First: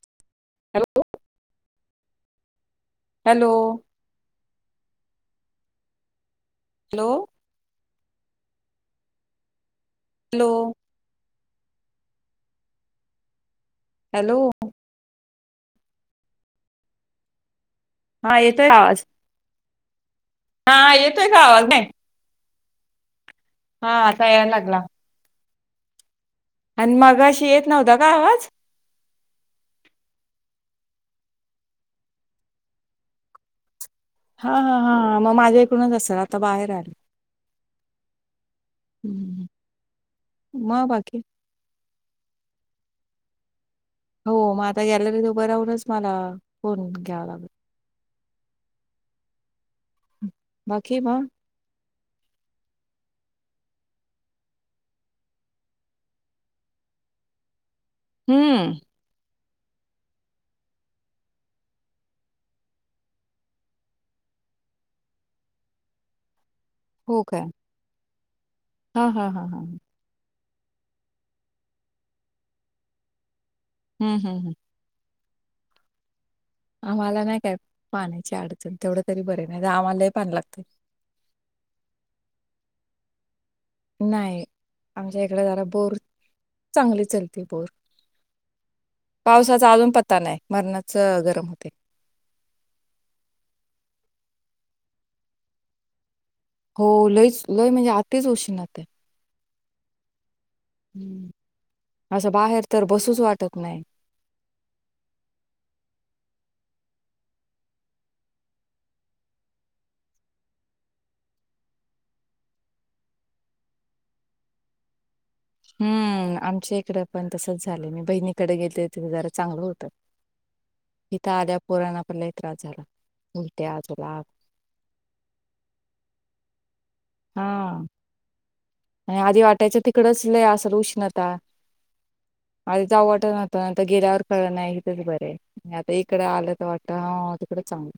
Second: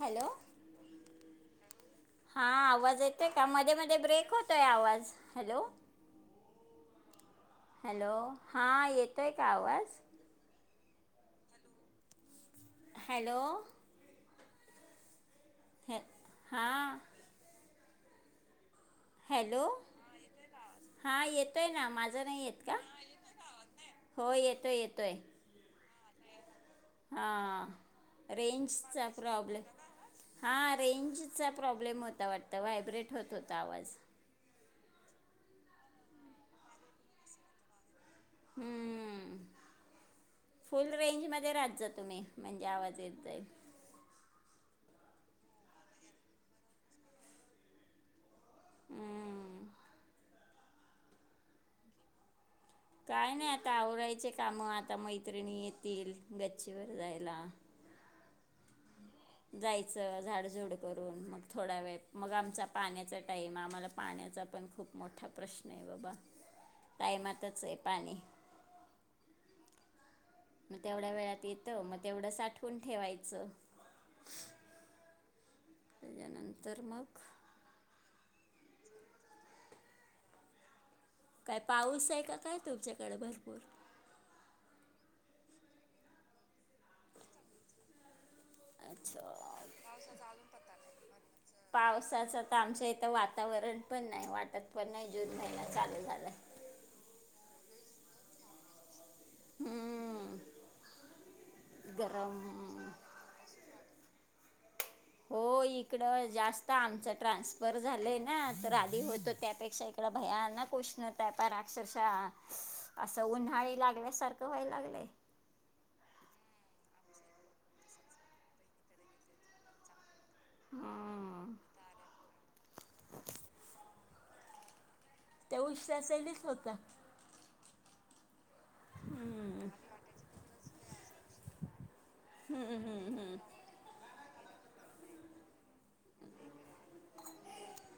Hello... hello हां... आवाज येतोय का... हॅलो मध्ये मध्ये ब्रेक होत येतोय आवाज... हॅलो हॅलो हॅलो... हा येतोय का आवाज? हॅलो हॅलो हॅलो हे... हा हा येतोय का आवाज? हॅलो... हा का आवाज येतोय नाही ना.. माझा नाही येत का? हा [unintelligible] आता हो यायला येतोय लागला येतोय आणि मगाशी हा... येत नव्हता का आवाज रेंजचा प्रॉब्लेम... हां... रेंजचा प्रॉब्लेम होता वाटतं... व्हायब्रेट होत होता आवाज हा हा हा हा... मग माझ्या इकडूनच असेल... आता बाहेर ए हम्म मग फुल बाकी रेंजमध्ये राहत जा, तुम्ही म्हणजे आवाज येत जाईल, हो मग आता, हम्म. बाकी मग. काय नाही आता आवरायचे काम आता मैत्रिणी येतील गच्चीवर जायला. हम्म. जायचं झाडझुड करून मग थोडा वेळ मग आमचा पाण्याचा टाइम आम्हाला पाण्याचा पण खूप मोठा प्रश्न आहे बाबा हो काय टायमातच आहे पाणी. हा हा हा हा मग तेवढ्या वेळात येत मग तेवढं साठवून ठेवायचं, [inaudible] [unintelligible] आम्हाला नाही काय पाण्याची अडचण तेवढं तरी बरे नाही आम्हालाही पाणी लागतय काय पाऊस आहे का काय तुमच्याकडे भरपूर नाही आमच्या इकडे झाला बोर चांगली चालते बोर अच्छा पावसाचा अजून पत्ता नाही मरणाच गरम होते पावसाच आता आमचं इथं वातावरण पण नाही वाटत पण नाही जून महिना चालू झालाय. हो लयच लय म्हणजे आताच उशीणत आहे हम्म. हम्म असं बाहेर तर गरम बसूच वाटत नाही. हो इकड जास्त आमच ट्रान्सफर झालंय ना तर आधी होतं त्यापेक्षा, तला भयांनाक उष्णताय पणार अक्षरशः असं उन्हाळी लागल्यासारखं व्हायला लागलंय हम्म आमच्या इकडें पण तसच झालं मी बहिणीकडे गेले तथ जरा चांगलं होतं इथ हम्म. आध्या पोराना पलाही त्रास झाला उलट्या आजूला त्याऊ शासैलीच होत हा आणि आधी वाटायच्या तिकडच ल असर उष्णता अ जा वाट नाताता गेल्यावर कळ नाही इथेच बरे आहे आता इकडं आलं तर वाटत ह तिकड चांगलं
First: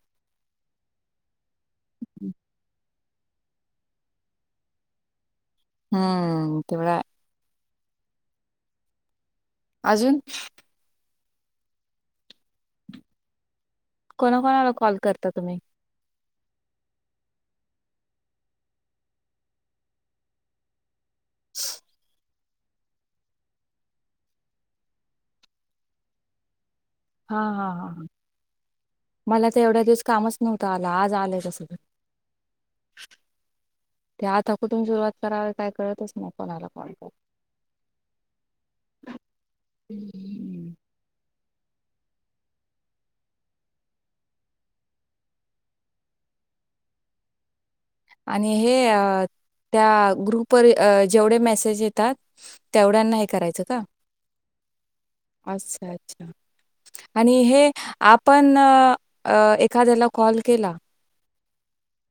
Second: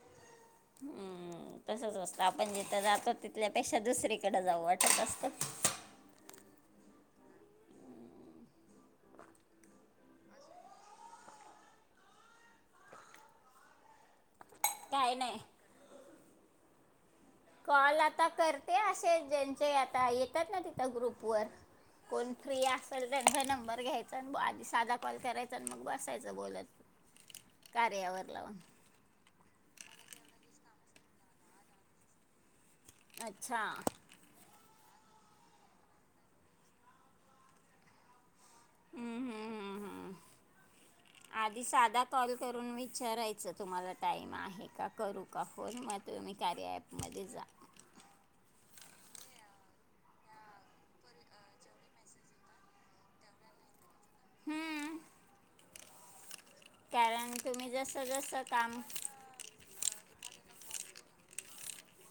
तसच असतं आपण जिथं जातो तिथल्यापेक्षा दुसरीकडे जाऊ वाटत असत हम्म तेवला अजून कोणा कोणाला कॉल काय करता नाही. तुम्ही कॉल आता करते असे ज्यांचे आता येतात ना तिथं ग्रुपवर कोण फ्री असेल त्या नंबर घ्यायचा आणि आधी साधा कॉल करायचा आणि मग बसायचं बोत हा हा हा हा मला तर एवढ्या दिवस कामच नव्हतं आला आज आलंय तसं अच्छा ते आत कुठून सुरुवात करावे काय कळतच न कोलायला कॉल कर हम्म हम्म हम्म. आधी साधा कॉल करून विचारायचं तुम्हाला टाइम आहे का करू का फोन मत तर म्ही कार्या ॲपमध्ये जा आणि हे त्या ग्रुप जेवढे मेसेज येतात तेवढ्यांना हे करायचं का हम्म. अच्छा अच्छा कारण आणि तुम्ही हे जसं जसं आपण काम अ एखाद्याला कॉल केला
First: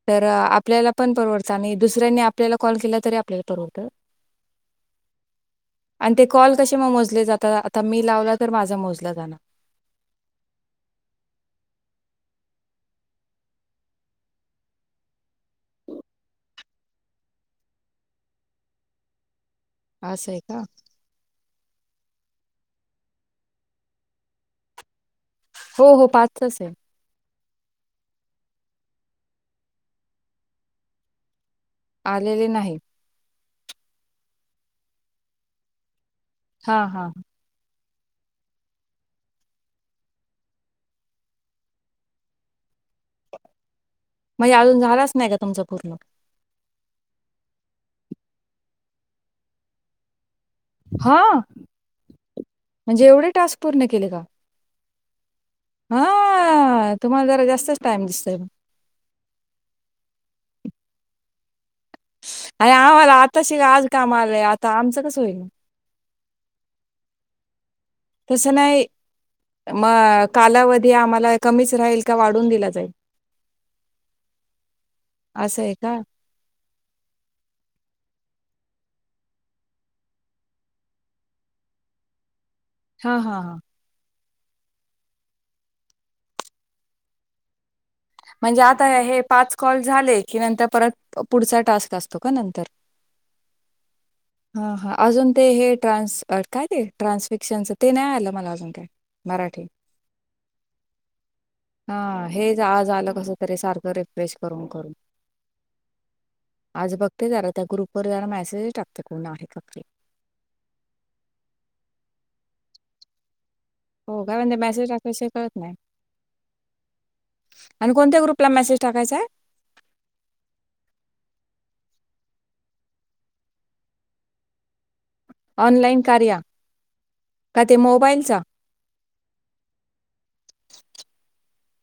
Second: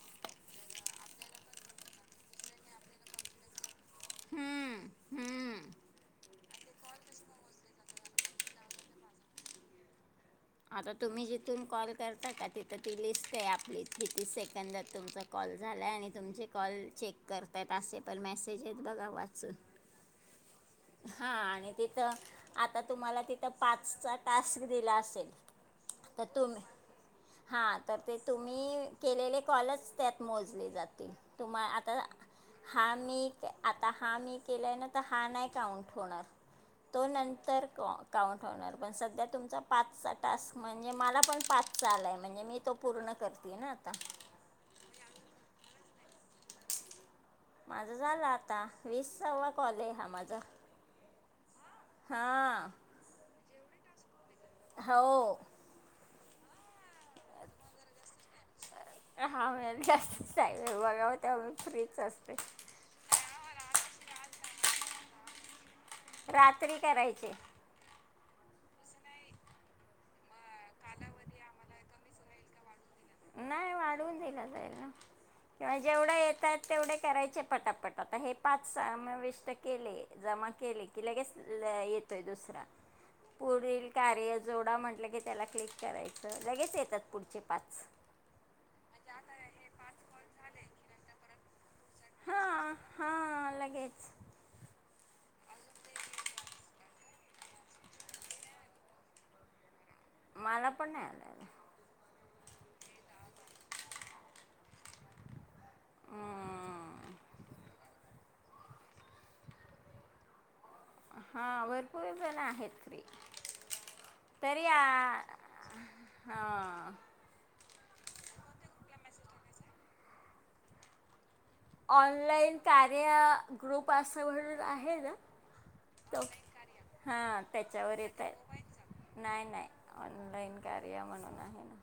तर आपल्याला पण परवडतं आणि दुसऱ्यांनी आपल्याला कॉल केला तरी आपल्याला परवडतं हम्म हम्म आणि ते कॉल कसे मग मोजले जातात आता मी लावला तर माझा मोजला जाणार आता तुम्ही जिथून कॉल करता का तिथं ती लिस्ट आहे आपलीच किती सेकंदात तुमचं कॉल झाला आहे आणि तुमचे कॉल चेक करतात असे पण मेसेज आहेत बघा वाचून आश आहे का हा आणि तिथं आता तुम्हाला तिथं पाचचा टास्क दिला असेल हो हो तत्ो म पाचच आहे हां तर ते तुम्ही केलेले कॉलच त्यात मोजले जातील तुम्हा आ तर आलेले नाही. हा मी आता हा मी केलाय ना तर हा नाही काउंट होणार हां तो हां नंतर अकाउंट होणार पण सध्या तुमचा पाचचा टास्क म्हणजे मला पण पाच चा आला आहे म्हणजे मी तो पूर्ण करतेय ना आता म्हणजे अजून झालाच नाही का तुमचं पूर्ण माझं झालं आता वीस सव्वा कॉल हा माझा हा हां म्हणजे एवढे टास्क पूर्ण केले का हो हा तुम्हाला जरा जास्तच टाइम दिसतोय मग हा मलस् टईम बघाव तेव्हा मी फ्रीच असते अरे आम्हाला आता शिवा आज काम आलंय आता आमचं कस होईल रात्र्री का रयची तसं नाही मग कालावधी आम्हाला कमीच राहील का वाढून दिला जाईल नाही वाढव दिला जाईल ना असं आहे किंवा का? जेवढं येतात तेवढे करायचे पटापट आता हे पाच समाविष्ट केले जमा केले की लगेच येतोय दुसरा हा हा हा. पुढील कार्य जोडा म्हटलं की त्याला क्लिक करायचं लगेच येतात पुढचे पाच म्हणजे आता हे पाच कॉल झाले की नंतर परत पुढचा टास्क असतो का हा नंतर? हा लगेच हां हां अजून ते हे ट्रान्स काय ते ट्रान्सफिक्शनचं ते नाही आलं मला अजून काय मराठी मला पण नाही आलेलं. हा हेच आज आलं कस तरी सारखं रिफ्रेश करून करून. आज हम्म. बघते जरा त्या ग्रुपवर जरा मेसेजच टाकते. कोण आहे का फ्री? हा भरपूर जण आहेत फ्री. हो काय म्हणते तरी मेसेज आ टाकायचे कळत नाही हा आणि कोणत्या ग्रुपला मेसेज टाकायचांय. ऑनलाइन कार्य ग्रुप असं म्हणून आहे ना? ऑनलाईन कारीया. हा त्याच्यावर याता. नाही नाही ऑनलाईन कार्या म्हणून आहे ना.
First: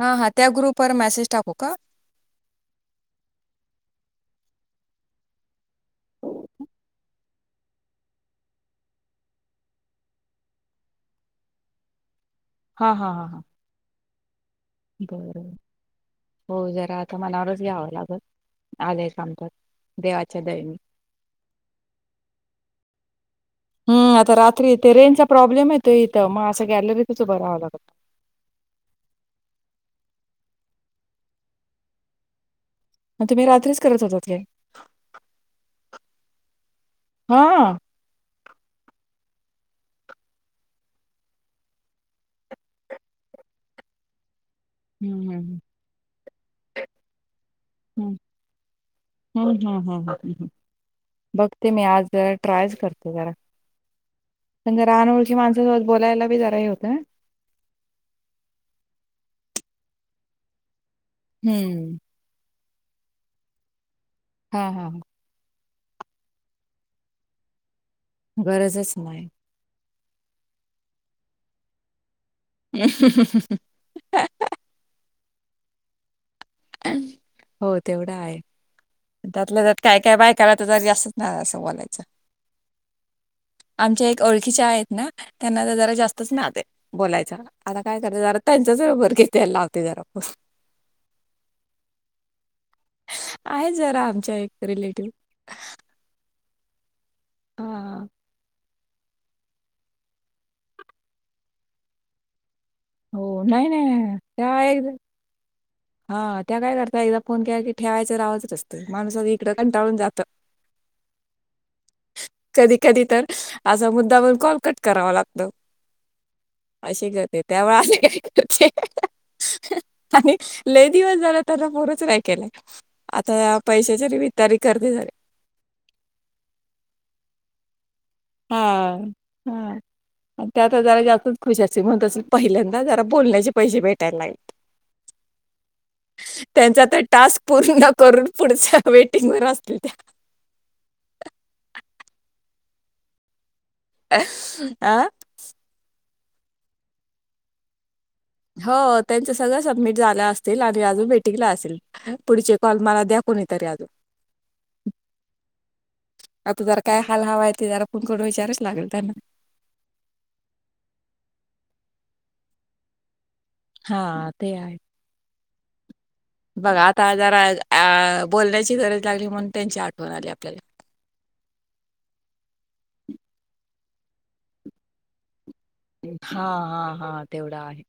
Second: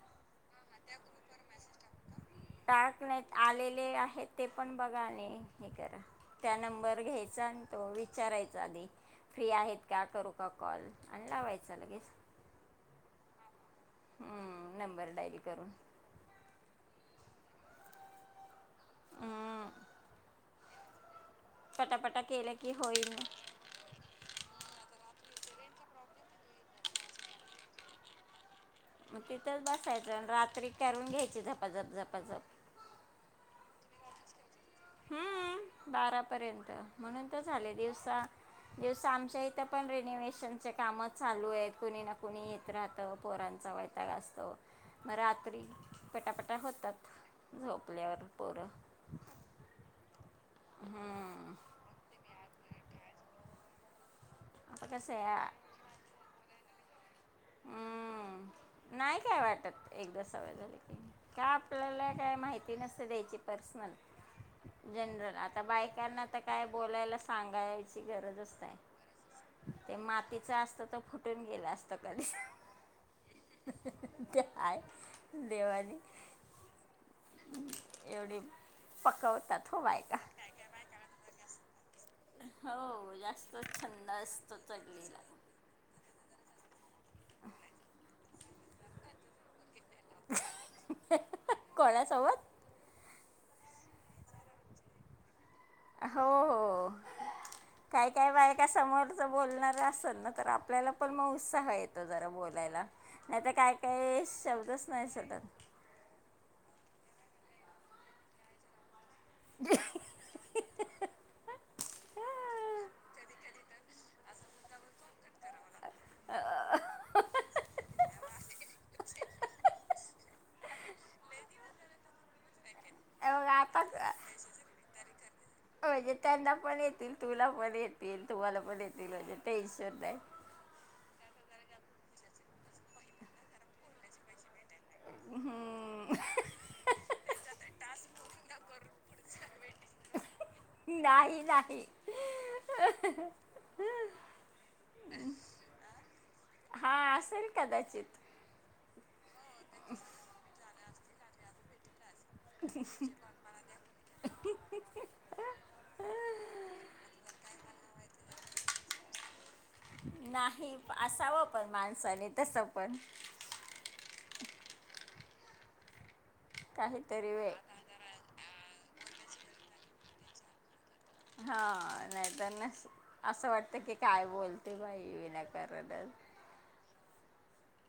हा हा त्या ग्रुप वर मेसेज टाकू का? टाकण्यात आलेले आहेत ते पण बघाणे. हे करा त्या नंबर घ्यायचा अन तो विचारायचा आधी फ्री आहेत का करू का कॉल आणि लावायचा लगेच हा हा हा हा हम बर हो जरा आता मनावरच घ्यावं लागल आलंय काम तर हम्म, देवाच्या दयनी. पटापटा केले की होईल न. हम्म आता रात्री इथे रेंजचा प्रॉब्लेम यतो इथं म असं गॅलरीतच उभं राहाव लागलं. मग तिथंच बसायचं आणि रात्री करून घ्यायची झपाझप झपाझप. मग तुम्ही रात्रीच करत होतात काय? हम्म बारापर्यंत म्हणून तर हा झाले दिवसा दिवसा आमच्या इथं पण रेनोवेशनचे काम चालू आहेत कोणी ना कोणी येत राहतं पोरांच व त असतो हम्म हम्म रात्री पटापटा होतात. हम्म झोपल्यावर पोरं. हम्म हम्म हम्म हम्म बघते मी आज जरा ट्रायच करत जरा पण आता जरा पण कसं अनोळखी आहे माणसासोबत बोलायला बी जरा हे होत [unintelligible] हम्म नाही काय वाटत एकदा सवय झाले की का हम्म. आपल्याला काय माहिती नसते द्यायची पर्सनल हा हा. हा. जनरल आ आता बायकांना तर काय बोलायला सांगायची गरज नाय. गरजच नाही. ते मातीच असत तर फुटून गेलं असत कधीच. [inaudible] त्याय देवाली. हो तेवढा आहे. एवढी त्यातलं पकवतात त्यात हो काय काय बायका बा त्याला तर जरी जास्तच नाही असं बोलायचं. हो जास्त आमच्या छंद एक असतो ओळखीच्या आहेत ना चगलीला. त्यांना जरा जास्तच नाद ये. बोलायचा आता काय [unintelligible] जरा त्यांचाचरोबर घेती लावते जरा कोणासोबत? आहे जरा आमच्या एक रिलेटिव्ह. हो हो. हा. काय काय बायका समोरचं बोलणार असल ना तर आपल्याला पण मग उत्साह येतो जरा बोलायला. हो नाही तर काय नाही काही त्या शब्दच एकदा नाही शोधत. हा त्या काय करता एकदा फोन के की ठेवायचं राह [unintelligible] माणूस आ इकडे कंटाळून जातं. कधी कधी तर असा मुद्दा पण कॉलकट करावा लागतो. [inaudible] अशी करते त्यावेळ [unintelligible] आणि लई दिवस झाला त्यांना फोनच नाही केलाय आता पैशाच्या निमित्ताने करते झाली. म्हणजे त्यांना पण येतील तुला पण येतील तुम्हांला पण येतील म्हणजे ते टेंशन नाय. त्यात जरा जास्तच खुश असतील म्हणून त्यासनी पहिल्यांदा जरा बोलण्याचे पैसे भेटायला लागलेत. ह्. हम्म. त्यांचा तर टास्क पूर्ण करून पुढच्या वेटिंग वर असतील त्या नाही नाही. आ? हा असेल कदाचित हो त्यांच सगळं सबमिट झालं असतील आणि अजून वेटींगला असेल. पुढचे कॉल मला द्या कुणीतरी अजून आता जरा काय हाल हवा आहे ते जरा फोन करून विचारावं लागल त्यांना नाही असावं पण माणसाने तसं पण हा ते आहे. बघा आता काहीतरी जरा वे अ बोलण्याची गरज लागली म्हणून त्यांची आठवण आली आपल्याला हा नाहीतर न असं वाटत की काय बोलते बाई विना कॅरडल. हा हा हा तेवढा आहे.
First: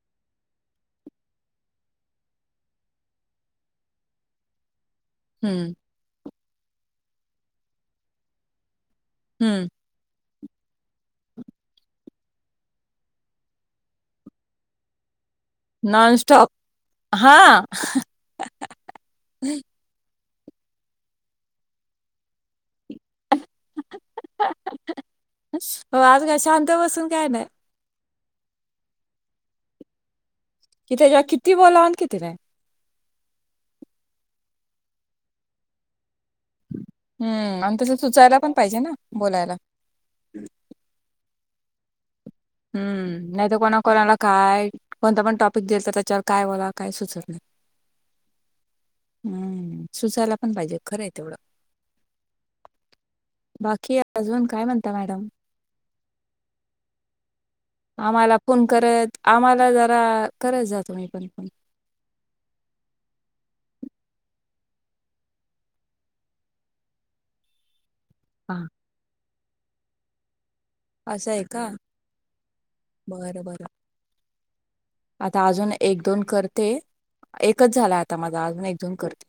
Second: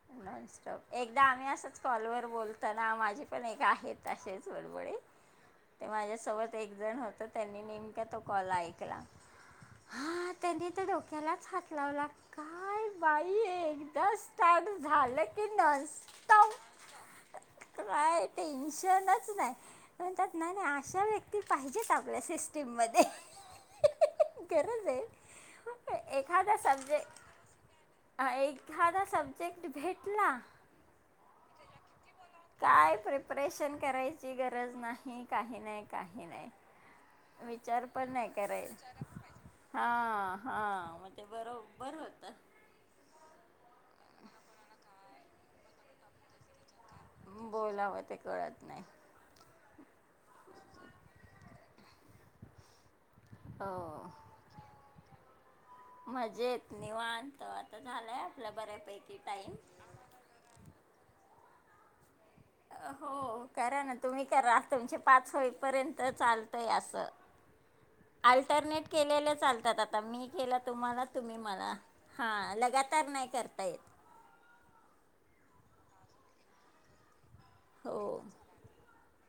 [inaudible] एकदा आम्ही असंच कॉलवर बोलताना माझे पण एक आहेत असेच वळबळी हम्म. ते माझ्यासोबत एक जण होतं त्यांनी नेमक तो कॉल ऐकला. हम्म. हा त्यांनी त्या डोक्यालाच हात लावला काय बाई ही एकदस पाठ झालं की नस्त नॉनस्टॉप हां. राईट टेन्शनचं नाय म्हणतात ना अशा व्यक्ती पाहिजेत आपल्या सिस्टीममध्ये. गरजय, हो, आज काय एखादा शांत बसून सब्जेक्ट काय नाही, हा एखादा सब्जेक्ट भेटला. कि त्याच्या किती बोलाव किती नाय? काय प्रेपरेशन करायची गरज नाही काही नाही, काही नाही. हम्म आणि विचार तसं सुचायला पण पाहिजे ना बोलायला. हा, हा म ते बरोबर होत. हम्म नाही तर कोणा कोणाला काय कोणता पण टॉपिक दिले तर त्यांच्यावर काय बोलाव? बोलावं ते कळत नाय. सुचायला. ते पण पाहिजे खरं आहे तेवढं, बाकी हो अजून काय म्हणता मॅडम? मजेत निवांत आता झालाय आपला बऱ्यापैकी टाईम. अ करायच तुम्ही पण. हो करा ना तुम्ही करा तुमचे पाच होईपर्यंत चालतंय असं. हा अल्टरनेट केलेले चालतात, आता मी केला तुम्हाला असं तुम्ही आहे का मला हा, लगातार नाही बरं करता बरं येत. आता अजून एक दोन करते. एकच झाला आता हो माझा अजून एकदोन करते,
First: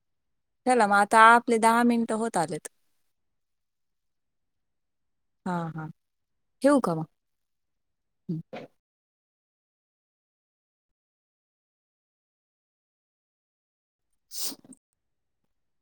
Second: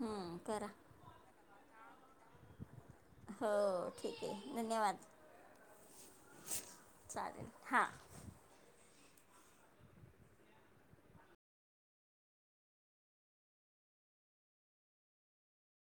हं, करा चला म आ आपले दहा मिनट हो हो ठीक आहे धन्यवाद. हां हां ठेवू का मग चालेल हा. [inaudible] [unintelligible]